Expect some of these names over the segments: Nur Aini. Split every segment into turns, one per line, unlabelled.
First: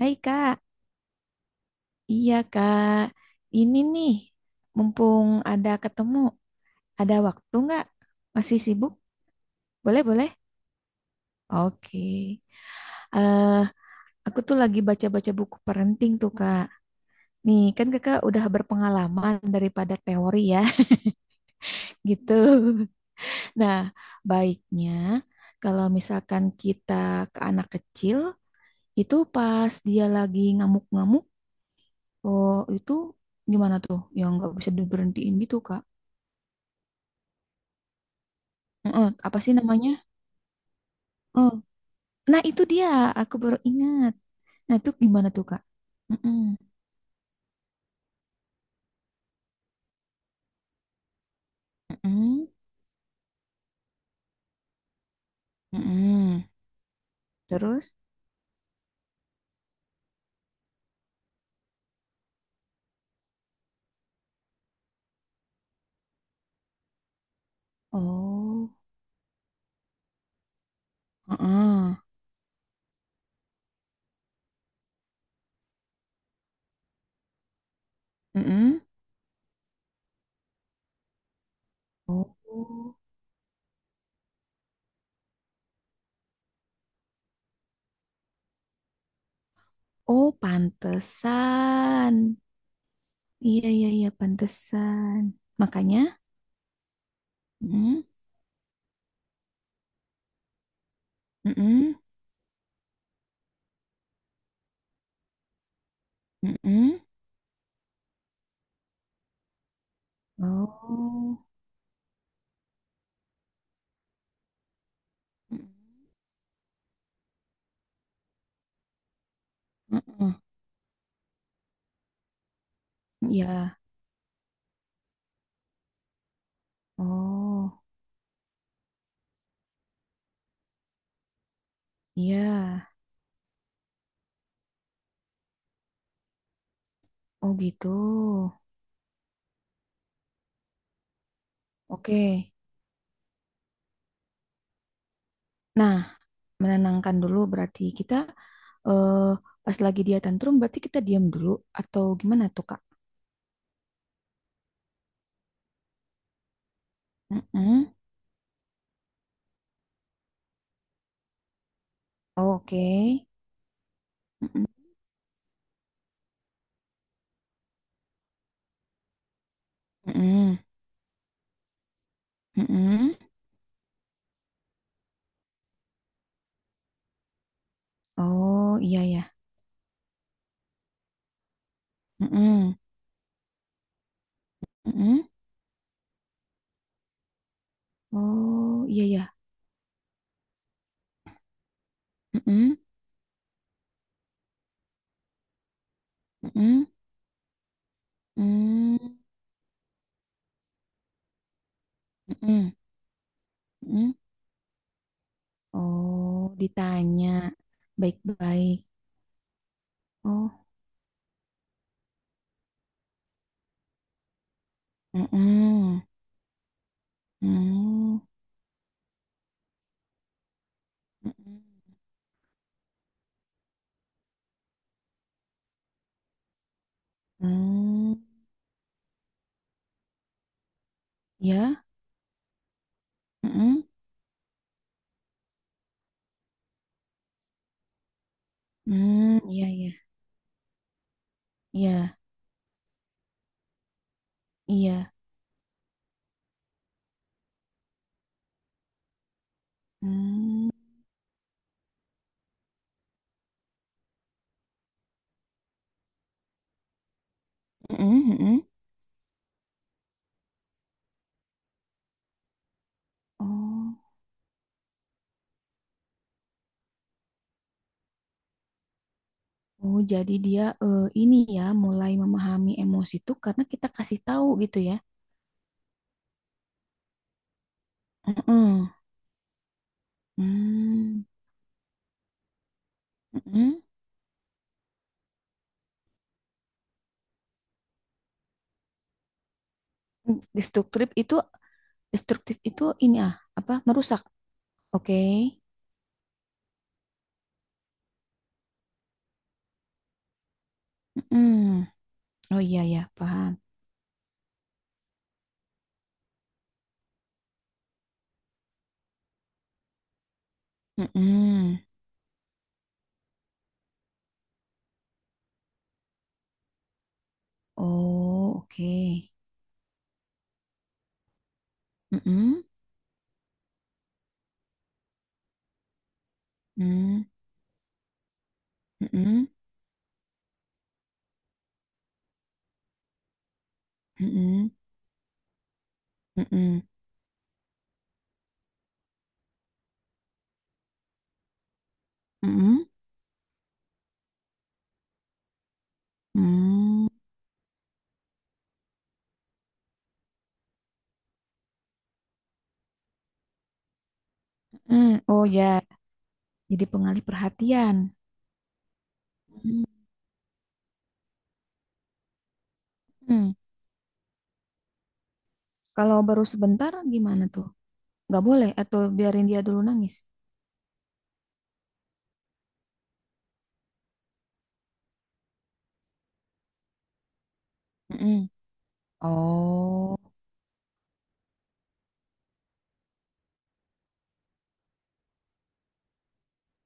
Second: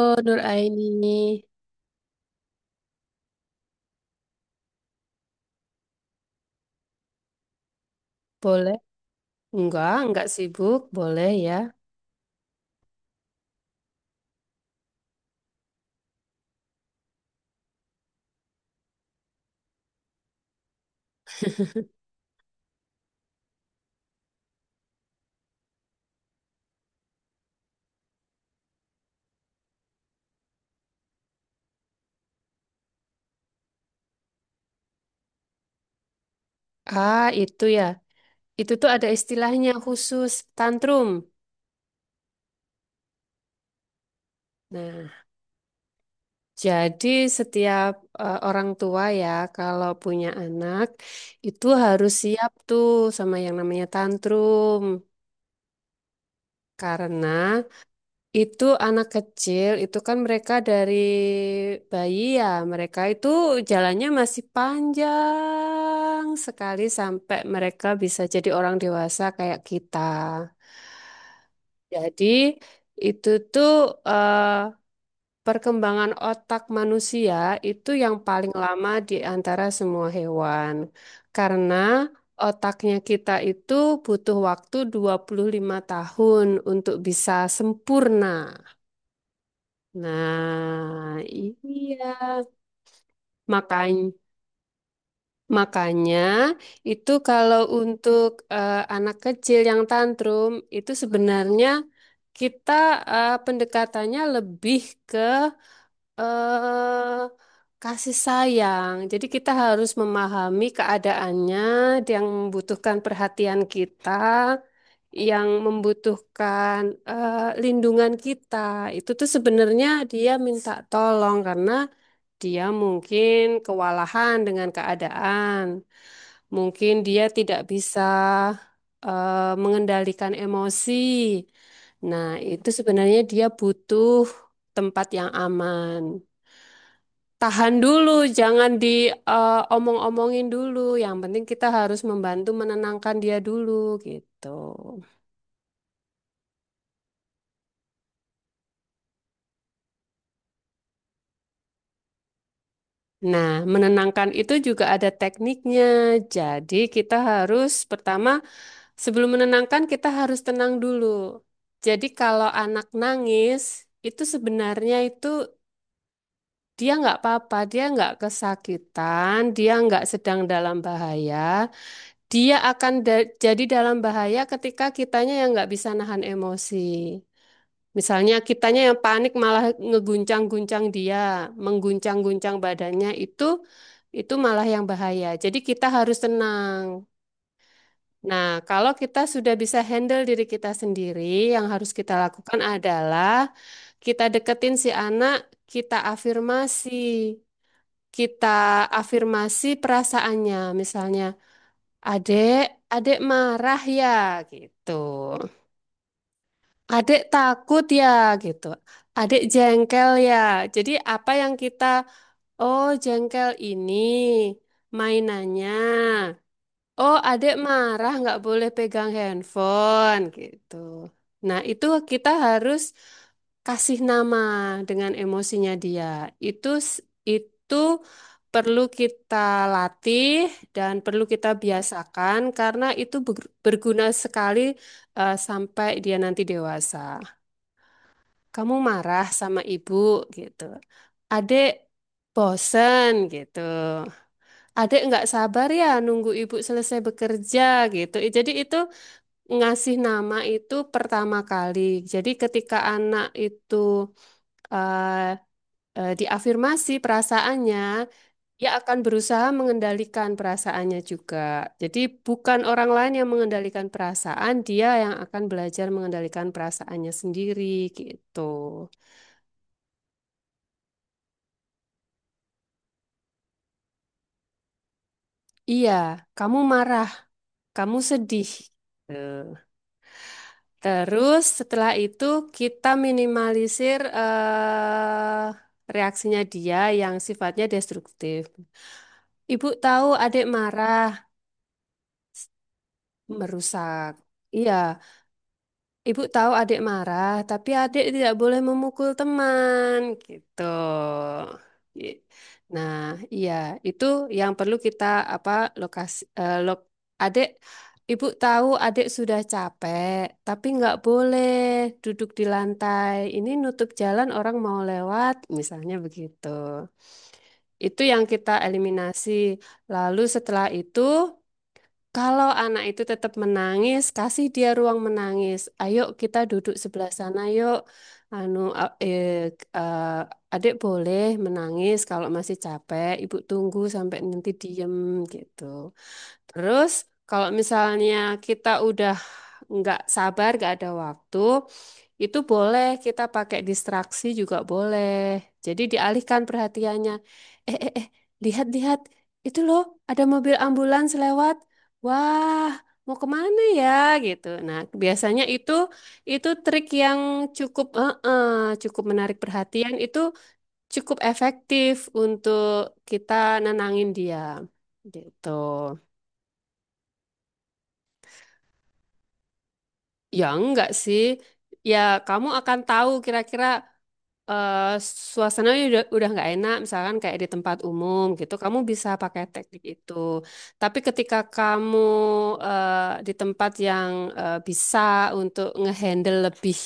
Hai
Nur
Kak,
Aini,
iya Kak, ini nih, mumpung ada ketemu, ada waktu nggak? Masih
boleh?
sibuk? Boleh,
Enggak
boleh.
sibuk, boleh ya.
Oke, eh aku tuh lagi baca-baca buku parenting tuh Kak. Nih, kan Kakak udah berpengalaman daripada teori ya, gitu. Nah, baiknya kalau misalkan kita ke anak kecil, itu pas dia lagi ngamuk-ngamuk, oh itu gimana tuh? Yang nggak bisa diberhentiin gitu Kak.
Ah, itu ya. Itu tuh
Heeh,
ada
apa sih
istilahnya
namanya?
khusus, tantrum.
Oh, nah, itu dia. Aku baru ingat. Nah, itu
Nah,
gimana tuh, Kak? Mm-mm.
jadi setiap orang tua ya, kalau punya anak itu harus
Mm-mm.
siap tuh sama yang namanya tantrum.
Mm-mm.
Karena
Terus?
itu anak kecil, itu kan mereka dari bayi ya, mereka itu jalannya masih panjang sekali sampai mereka bisa jadi
Oh.
orang dewasa kayak kita.
Heeh.
Jadi itu tuh, eh, perkembangan otak manusia itu yang paling
Mm-mm.
lama di antara semua hewan. Karena otaknya
Oh.
kita itu butuh waktu 25 tahun untuk bisa sempurna.
Oh,
Nah, iya.
pantesan. Iya, iya, iya,
Makanya,
pantesan. Makanya?
makanya itu kalau
Mm-mm.
untuk anak kecil yang tantrum itu sebenarnya
Mm-mm.
kita, pendekatannya lebih ke
Mm-mm.
eh, kasih sayang. Jadi kita harus memahami
Oh.
keadaannya yang membutuhkan perhatian kita, yang
Mm-mm.
membutuhkan eh, lindungan kita. Itu tuh sebenarnya dia
Mm-mm.
minta tolong karena dia mungkin
Iya.
kewalahan dengan keadaan, mungkin dia tidak
Oh.
bisa mengendalikan emosi. Nah,
Iya.
itu sebenarnya dia butuh tempat yang aman.
Oh,
Tahan
gitu.
dulu, jangan diomong-omongin dulu. Yang penting kita harus membantu
Oke.
menenangkan dia dulu, gitu.
Nah, menenangkan dulu berarti kita eh, pas lagi dia tantrum berarti kita diam dulu atau gimana tuh Kak?
Nah, menenangkan itu juga ada tekniknya. Jadi, kita harus
Mm-mm.
pertama. Sebelum menenangkan, kita harus tenang dulu. Jadi kalau
Oke.
anak nangis, itu
Mm-mm.
sebenarnya itu dia nggak apa-apa, dia nggak kesakitan, dia nggak sedang
Mm-mm.
dalam bahaya. Dia akan
Mm-mm.
jadi dalam bahaya ketika kitanya yang nggak bisa nahan emosi. Misalnya
Oh
kitanya yang
iya
panik
ya.
malah ngeguncang-guncang dia, mengguncang-guncang
Mm-mm.
badannya itu malah yang bahaya.
Mm-mm.
Jadi kita harus tenang. Nah,
Oh
kalau
iya
kita
ya.
sudah bisa handle diri kita sendiri, yang harus kita lakukan
Mm-mm.
adalah kita deketin si anak, kita
Mm-mm.
afirmasi. Kita
Mm.
afirmasi perasaannya, misalnya, adek,
Mm-mm.
adek marah ya,
Mm-mm.
gitu.
Oh,
Adek
ditanya
takut ya, gitu.
baik-baik.
Adek jengkel ya.
Oh.
Jadi apa yang kita, oh jengkel ini mainannya.
Mm-mm.
Oh, adik marah
Mm.
nggak boleh pegang handphone gitu. Nah, itu
Mm-mm.
kita harus kasih nama dengan emosinya dia. Itu s- itu
Mm.
perlu kita latih dan perlu kita
Ya.
biasakan karena itu
Mm-mm.
berguna sekali sampai dia nanti dewasa. Kamu marah
Hmm,
sama
iya iya.
ibu gitu. Adik
Iya,
bosen gitu. Adek
iya.
nggak sabar ya nunggu ibu selesai bekerja gitu. Jadi itu ngasih nama
Hmm,
itu pertama kali. Jadi ketika anak itu eh, diafirmasi perasaannya,
mm-mm, mm-mm.
dia akan berusaha mengendalikan perasaannya juga. Jadi bukan orang lain yang mengendalikan
Oh,
perasaan, dia yang akan belajar mengendalikan perasaannya sendiri gitu.
oh jadi dia ini ya mulai memahami emosi itu karena kita kasih tahu gitu ya.
Iya, kamu marah, kamu sedih.
Mm-mm.
Gitu.
Hmm,
Terus setelah itu kita
mm-mm.
minimalisir reaksinya dia yang sifatnya destruktif. Ibu tahu adik
Destruktif
marah,
itu destruktif itu ini ah, apa
merusak.
merusak.
Iya.
Oke.
Ibu tahu adik marah, tapi adik tidak boleh memukul teman, gitu.
Mm-mm.
I-
Oh iya
Nah,
ya,
iya,
paham.
itu yang perlu kita apa, lokasi adik, ibu tahu adik sudah capek, tapi nggak boleh
Mm-mm.
duduk di lantai. Ini nutup jalan orang mau lewat, misalnya begitu. Itu yang kita
Oh, oke.
eliminasi. Lalu setelah itu kalau
Mm-mm.
anak itu tetap menangis, kasih dia ruang menangis. Ayo kita duduk sebelah
Mm,
sana yuk. Anu, a-
mm-mm,
eh, eh, Adik boleh menangis kalau masih capek. Ibu tunggu sampai nanti
mm-mm,
diem, gitu.
mm-mm,
Terus kalau misalnya kita udah nggak sabar, nggak ada waktu, itu
mm-mm,
boleh, kita pakai distraksi juga boleh. Jadi dialihkan
mm-mm.
perhatiannya. Eh, eh, eh, lihat, lihat. Itu loh, ada mobil ambulans lewat. Wah, mau kemana ya gitu. Nah,
Hmm,
biasanya
oh
itu
ya,
itu
jadi
trik yang
pengalih
cukup
perhatian.
cukup menarik
Hmm.
perhatian. Itu cukup efektif untuk kita
Hmm.
nenangin dia. Gitu.
Kalau baru sebentar gimana tuh? Nggak boleh atau biarin dia dulu nangis?
Ya enggak sih. Ya, kamu akan tahu kira-kira eh suasana udah nggak enak misalkan kayak di tempat umum
Mm-mm.
gitu, kamu bisa pakai teknik itu,
Oh,
tapi ketika kamu di tempat yang bisa untuk ngehandle lebih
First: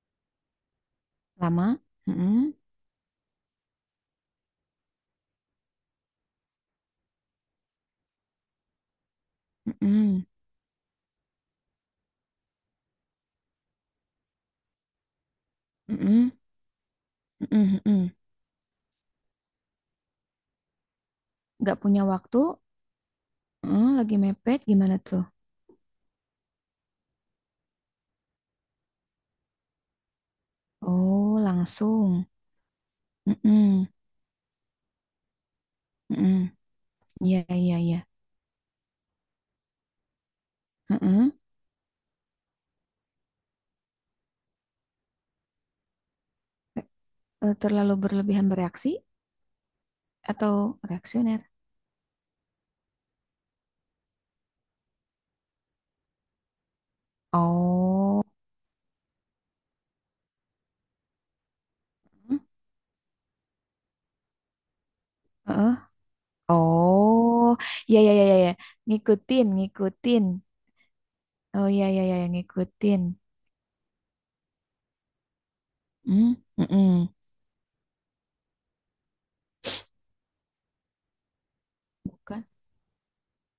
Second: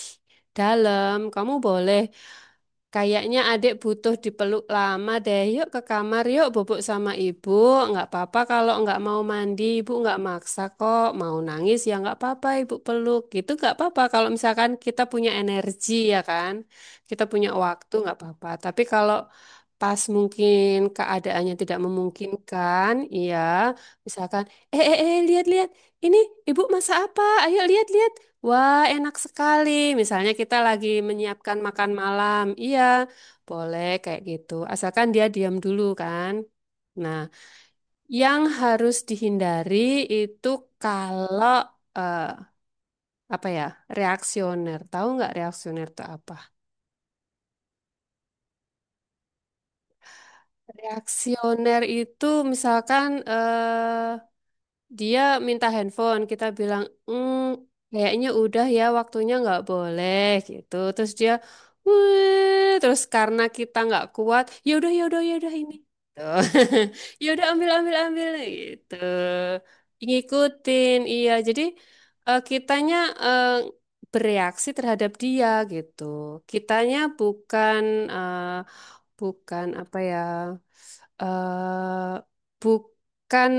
dalam, kamu
lama?
boleh.
Mm-mm.
Kayaknya adik butuh dipeluk lama deh. Yuk ke kamar, yuk bubuk sama ibu. Nggak apa-apa kalau nggak mau mandi, ibu nggak
Mm-mm.
maksa kok. Mau nangis ya nggak apa-apa, ibu peluk. Gitu nggak apa-apa kalau misalkan kita punya energi ya
Mm-mm.
kan. Kita punya
Mm-mm.
waktu
Mm-mm.
nggak apa-apa. Tapi kalau pas mungkin keadaannya
Nggak
tidak
punya waktu?
memungkinkan, iya.
Mm, lagi
Misalkan,
mepet gimana tuh?
lihat-lihat. Ini ibu masak apa? Ayo lihat-lihat. Wah, enak sekali. Misalnya kita lagi
Oh,
menyiapkan makan
langsung.
malam. Iya, boleh
Mm-mm.
kayak gitu. Asalkan dia diam dulu kan.
Mm-mm.
Nah,
Iya, iya, iya.
yang harus dihindari itu
Mm-mm.
kalau eh, apa ya? Reaksioner. Tahu nggak reaksioner itu apa?
Terlalu berlebihan bereaksi atau reaksioner?
Reaksioner itu misalkan dia minta handphone, kita bilang, "Mm,
Oh.
kayaknya udah ya waktunya, nggak boleh," gitu. Terus dia,
Mm.
wih, terus karena kita nggak kuat, ya udah ya udah ya udah
Eh,
ini, tuh, ya udah
oh,
ambil ambil
ya ya ya
ambil
ya ya.
gitu,
Ngikutin, ngikutin.
ngikutin, iya. Jadi
Oh ya ya ya ya,
kitanya
ngikutin.
eh, bereaksi terhadap dia gitu.
Hmm,
Kitanya
mm-mm.
bukan eh, bukan apa ya? eh
Bukan.
bukan,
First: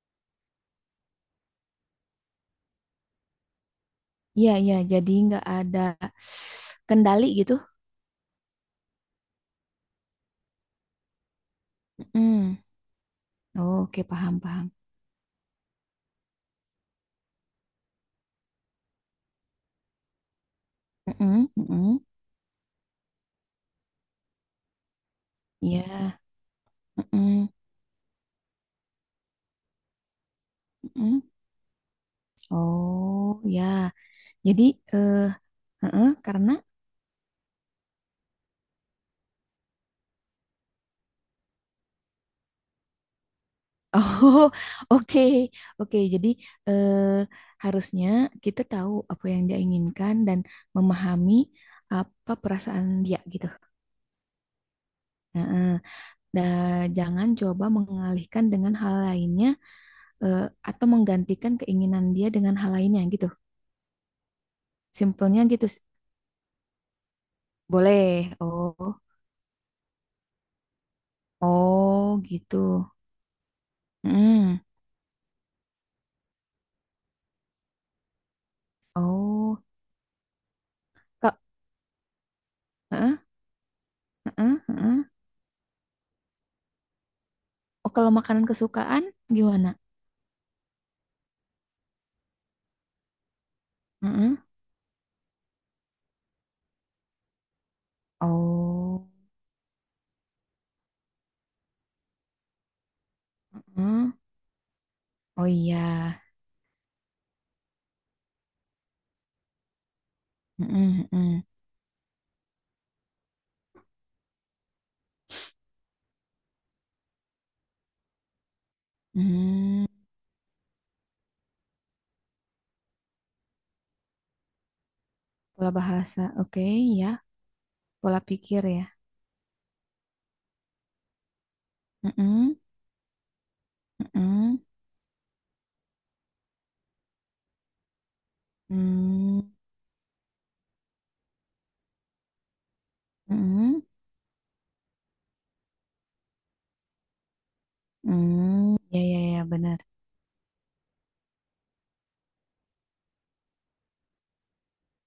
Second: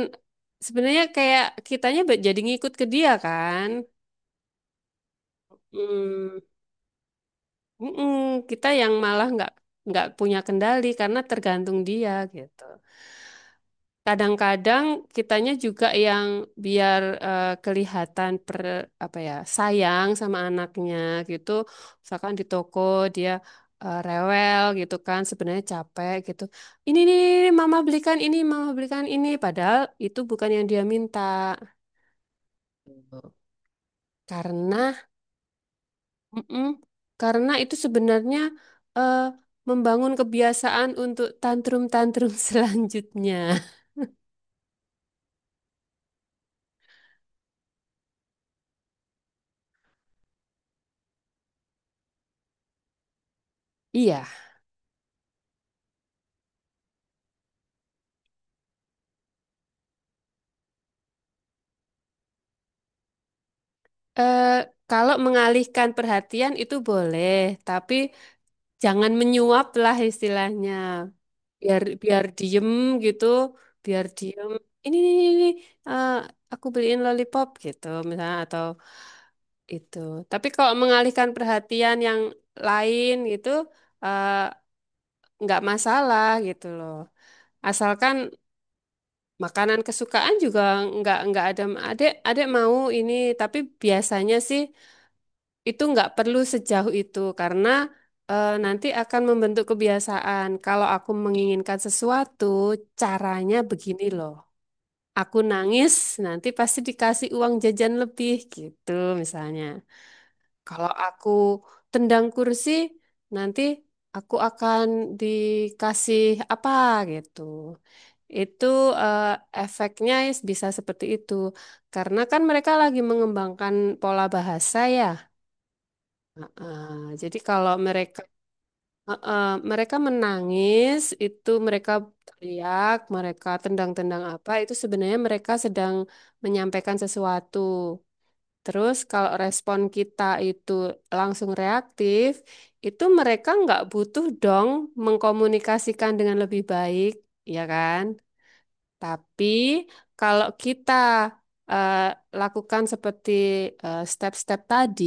sebenarnya kayak kitanya jadi ngikut ke dia kan.
Iya iya, jadi nggak ada
Hmm,
kendali gitu.
mm-mm, kita yang malah nggak punya kendali karena tergantung dia
Mm.
gitu.
Oh, oke paham paham.
Kadang-kadang kitanya juga yang biar kelihatan per, apa ya, sayang sama anaknya
Mm-mm,
gitu,
mm-mm.
misalkan di toko dia rewel gitu kan, sebenarnya capek
Iya.
gitu. Ini nih,
Mm-mm,
mama belikan ini, padahal itu bukan yang dia minta.
mm-mm. Oh ya, jadi
Karena,
eh heeh, karena
mm-mm, karena itu sebenarnya eh, membangun kebiasaan untuk tantrum-tantrum selanjutnya.
oh, oke, oke. Jadi eh, harusnya kita tahu apa yang dia inginkan dan memahami apa perasaan dia gitu.
Iya.
Nah, jangan coba mengalihkan dengan hal lainnya eh, atau menggantikan keinginan dia dengan hal lainnya gitu.
Eh, kalau
Simpelnya gitu.
mengalihkan perhatian itu boleh, tapi
Boleh. Oh,
jangan menyuap lah istilahnya. Biar
oh
biar
gitu.
diem gitu, biar diem.
Mm.
Ini, eh, aku beliin lollipop gitu misalnya atau
Oh,
itu. Tapi kalau mengalihkan
kak.
perhatian yang lain
Heeh,
gitu, eh,
heeh, heeh.
nggak masalah gitu loh.
Oh, kalau
Asalkan
makanan kesukaan gimana?
makanan kesukaan juga nggak ada. Adek adek mau ini, tapi biasanya
Heeh.
sih, itu nggak perlu sejauh itu karena nanti
Oh.
akan membentuk kebiasaan. Kalau aku menginginkan sesuatu, caranya begini
Heeh.
loh. Aku
Oh iya,
nangis, nanti pasti dikasih uang jajan lebih gitu misalnya. Kalau
mm-mm,
aku
mm-mm.
tendang kursi, nanti aku akan dikasih apa gitu. Itu eh,
Mm.
efeknya bisa seperti itu. Karena kan mereka lagi mengembangkan pola bahasa ya.
Pola bahasa, oke
Ah,
ya,
jadi kalau
pola
mereka
pikir ya,
eh, eh, mereka menangis itu mereka
mm-mm,
teriak, mereka tendang-tendang apa,
mm-mm,
itu sebenarnya mereka sedang menyampaikan sesuatu. Terus kalau
mm,
respon kita itu langsung reaktif, itu mereka nggak
mm-mm,
butuh dong mengkomunikasikan dengan lebih baik, ya kan?
mm. Ya ya ya
Tapi
benar,
kalau kita eh, lakukan seperti step-step tadi,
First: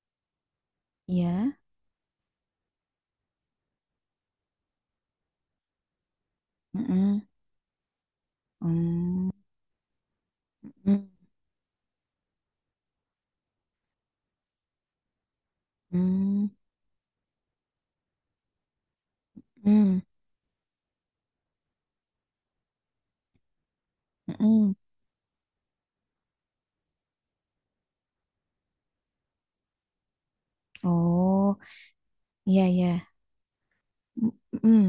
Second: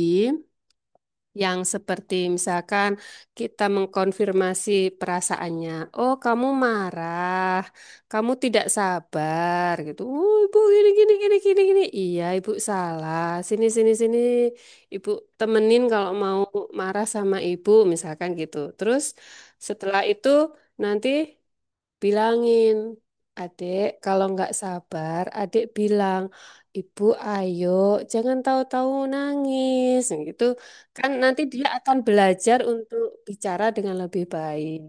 ya,
yang seperti misalkan kita mengkonfirmasi perasaannya. Oh, kamu
mm-mm,
marah. Kamu tidak
mm,
sabar gitu. Oh, ibu gini
mm,
gini gini gini gini. Iya, ibu salah. Sini sini sini. Ibu temenin kalau mau
mm,
marah sama ibu misalkan gitu. Terus setelah
mm,
itu nanti bilangin, adik, kalau nggak
mm.
sabar, adik bilang, ibu ayo, jangan tahu-tahu nangis, gitu. Kan nanti
Oh
dia akan belajar
iya ya,
untuk bicara dengan lebih baik.
mm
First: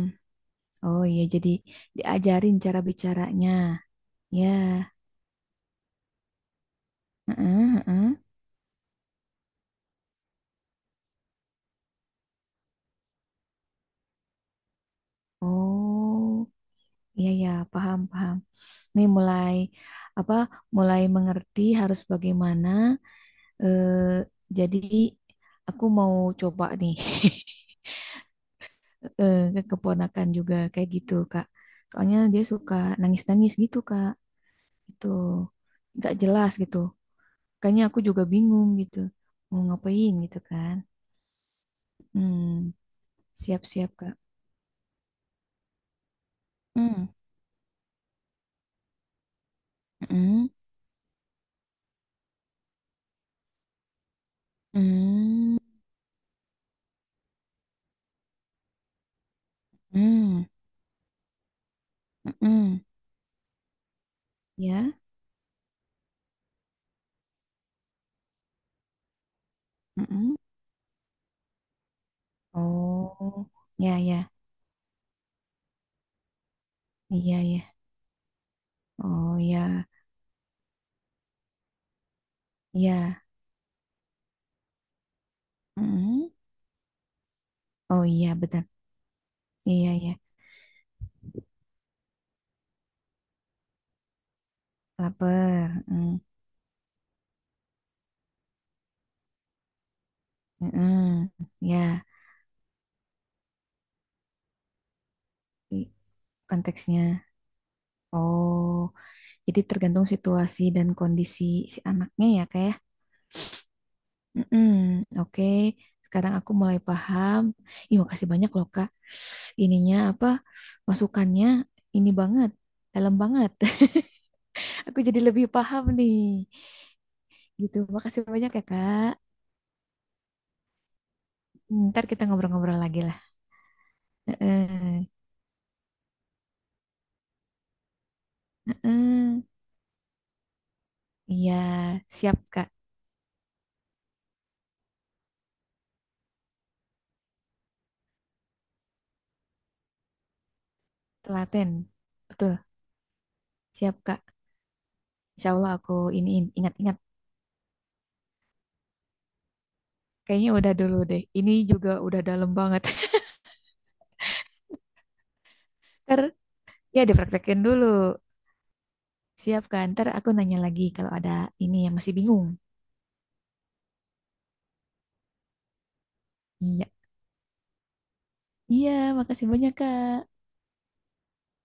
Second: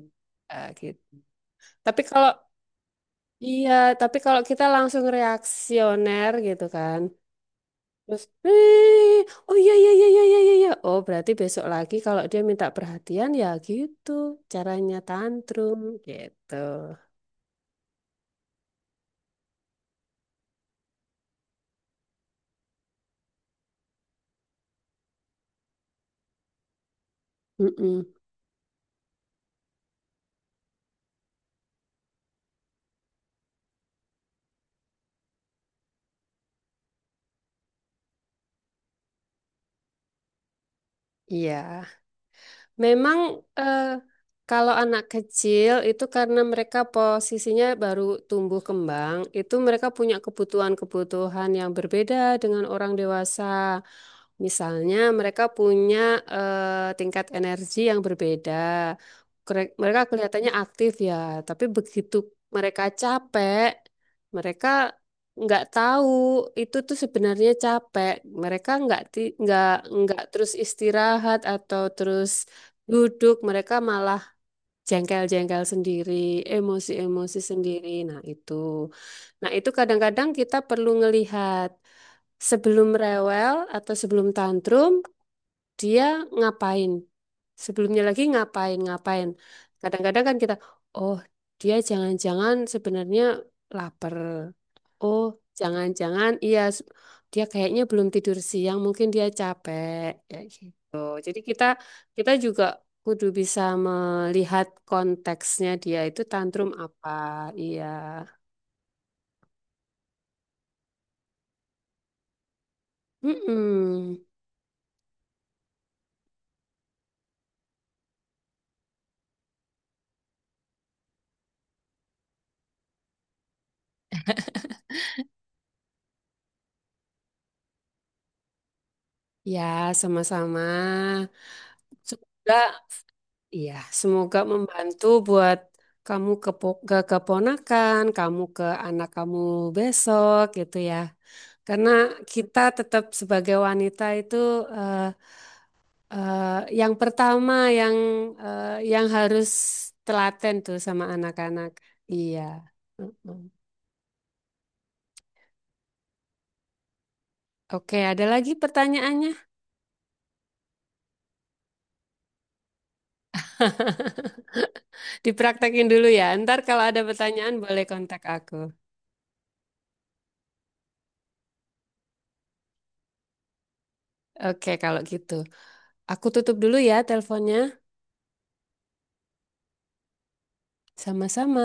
Ah,
oh
gitu.
iya jadi
Tapi kalau,
diajarin cara bicaranya,
iya, tapi kalau
ya,
kita langsung reaksioner gitu kan,
mm-mm,
terus, "Eh, oh iya, iya, iya, iya, iya, iya, iya," oh berarti besok lagi kalau dia minta perhatian ya gitu, caranya tantrum,
oh
gitu.
iya ya paham paham. Nih mulai apa mulai mengerti harus bagaimana eh, jadi aku mau coba nih
Mm-mm.
ke keponakan juga kayak gitu Kak, soalnya dia suka nangis-nangis gitu Kak, itu nggak jelas gitu, kayaknya aku juga bingung gitu mau ngapain gitu kan.
Iya.
Hmm,
Memang eh,
siap-siap Kak.
kalau anak kecil itu karena mereka
Hmm.
posisinya baru tumbuh kembang, itu mereka punya
Hmm.
kebutuhan-kebutuhan yang berbeda dengan orang dewasa. Misalnya mereka
Hmm.
punya tingkat energi yang berbeda. Mereka
Hmm,
kelihatannya aktif ya, tapi begitu
hmm. Hmm.
mereka capek, mereka
Ya.
nggak tahu itu tuh sebenarnya capek. Mereka nggak
Hmm.
nggak
Hmm.
terus istirahat atau terus duduk,
Oh
mereka
ya
malah
ya
jengkel-jengkel sendiri,
iya
emosi-emosi
ya.
sendiri. Nah, itu.
Oh
Nah, itu
ya,
kadang-kadang kita perlu ngelihat sebelum
ya.
rewel atau sebelum tantrum, dia
Mm-mm.
ngapain. Sebelumnya
Oh
lagi
iya benar.
ngapain, ngapain.
Iya ya.
Kadang-kadang kan kita, oh, dia jangan-jangan sebenarnya lapar. Oh,
Laper. Mm.
jangan-jangan iya dia kayaknya belum tidur siang, mungkin dia capek. Ya gitu.
Mm-mm.
Jadi kita,
Ya,
kita juga kudu bisa melihat konteksnya
i-
dia itu tantrum apa.
konteksnya.
Iya.
Oh, jadi tergantung situasi dan kondisi si anaknya ya kayak.
Mm-mm.
Mm-mm. Oke. Sekarang aku mulai paham. Ih, makasih banyak loh Kak. Ininya apa? Masukannya ini banget. Dalam banget. Aku jadi lebih paham nih. Gitu. Makasih banyak ya Kak.
Ya, sama-sama.
Ntar kita
Semoga
ngobrol-ngobrol lagi lah.
iya, semoga membantu
Heeh.
buat kamu ke, ke keponakan, kamu ke anak kamu
Heeh.
besok gitu ya.
Iya,
Karena
siap
kita
Kak.
tetap sebagai wanita itu eh, Eh, yang pertama yang yang harus telaten tuh sama anak-anak.
Telaten.
Iya.
Betul,
Mm-mm.
siap Kak. Insya Allah aku ini ingat-ingat.
Oke, ada lagi pertanyaannya?
Kayaknya udah dulu deh. Ini juga udah dalam banget.
Dipraktekin dulu
Ntar
ya. Ntar kalau ada
ya
pertanyaan
dipraktekin
boleh
dulu.
kontak aku.
Siap Kak. Ntar aku nanya lagi kalau ada ini yang masih bingung.
Oke, kalau gitu. Aku tutup dulu
Iya.
ya teleponnya.
Iya, makasih banyak Kak.
Sama-sama.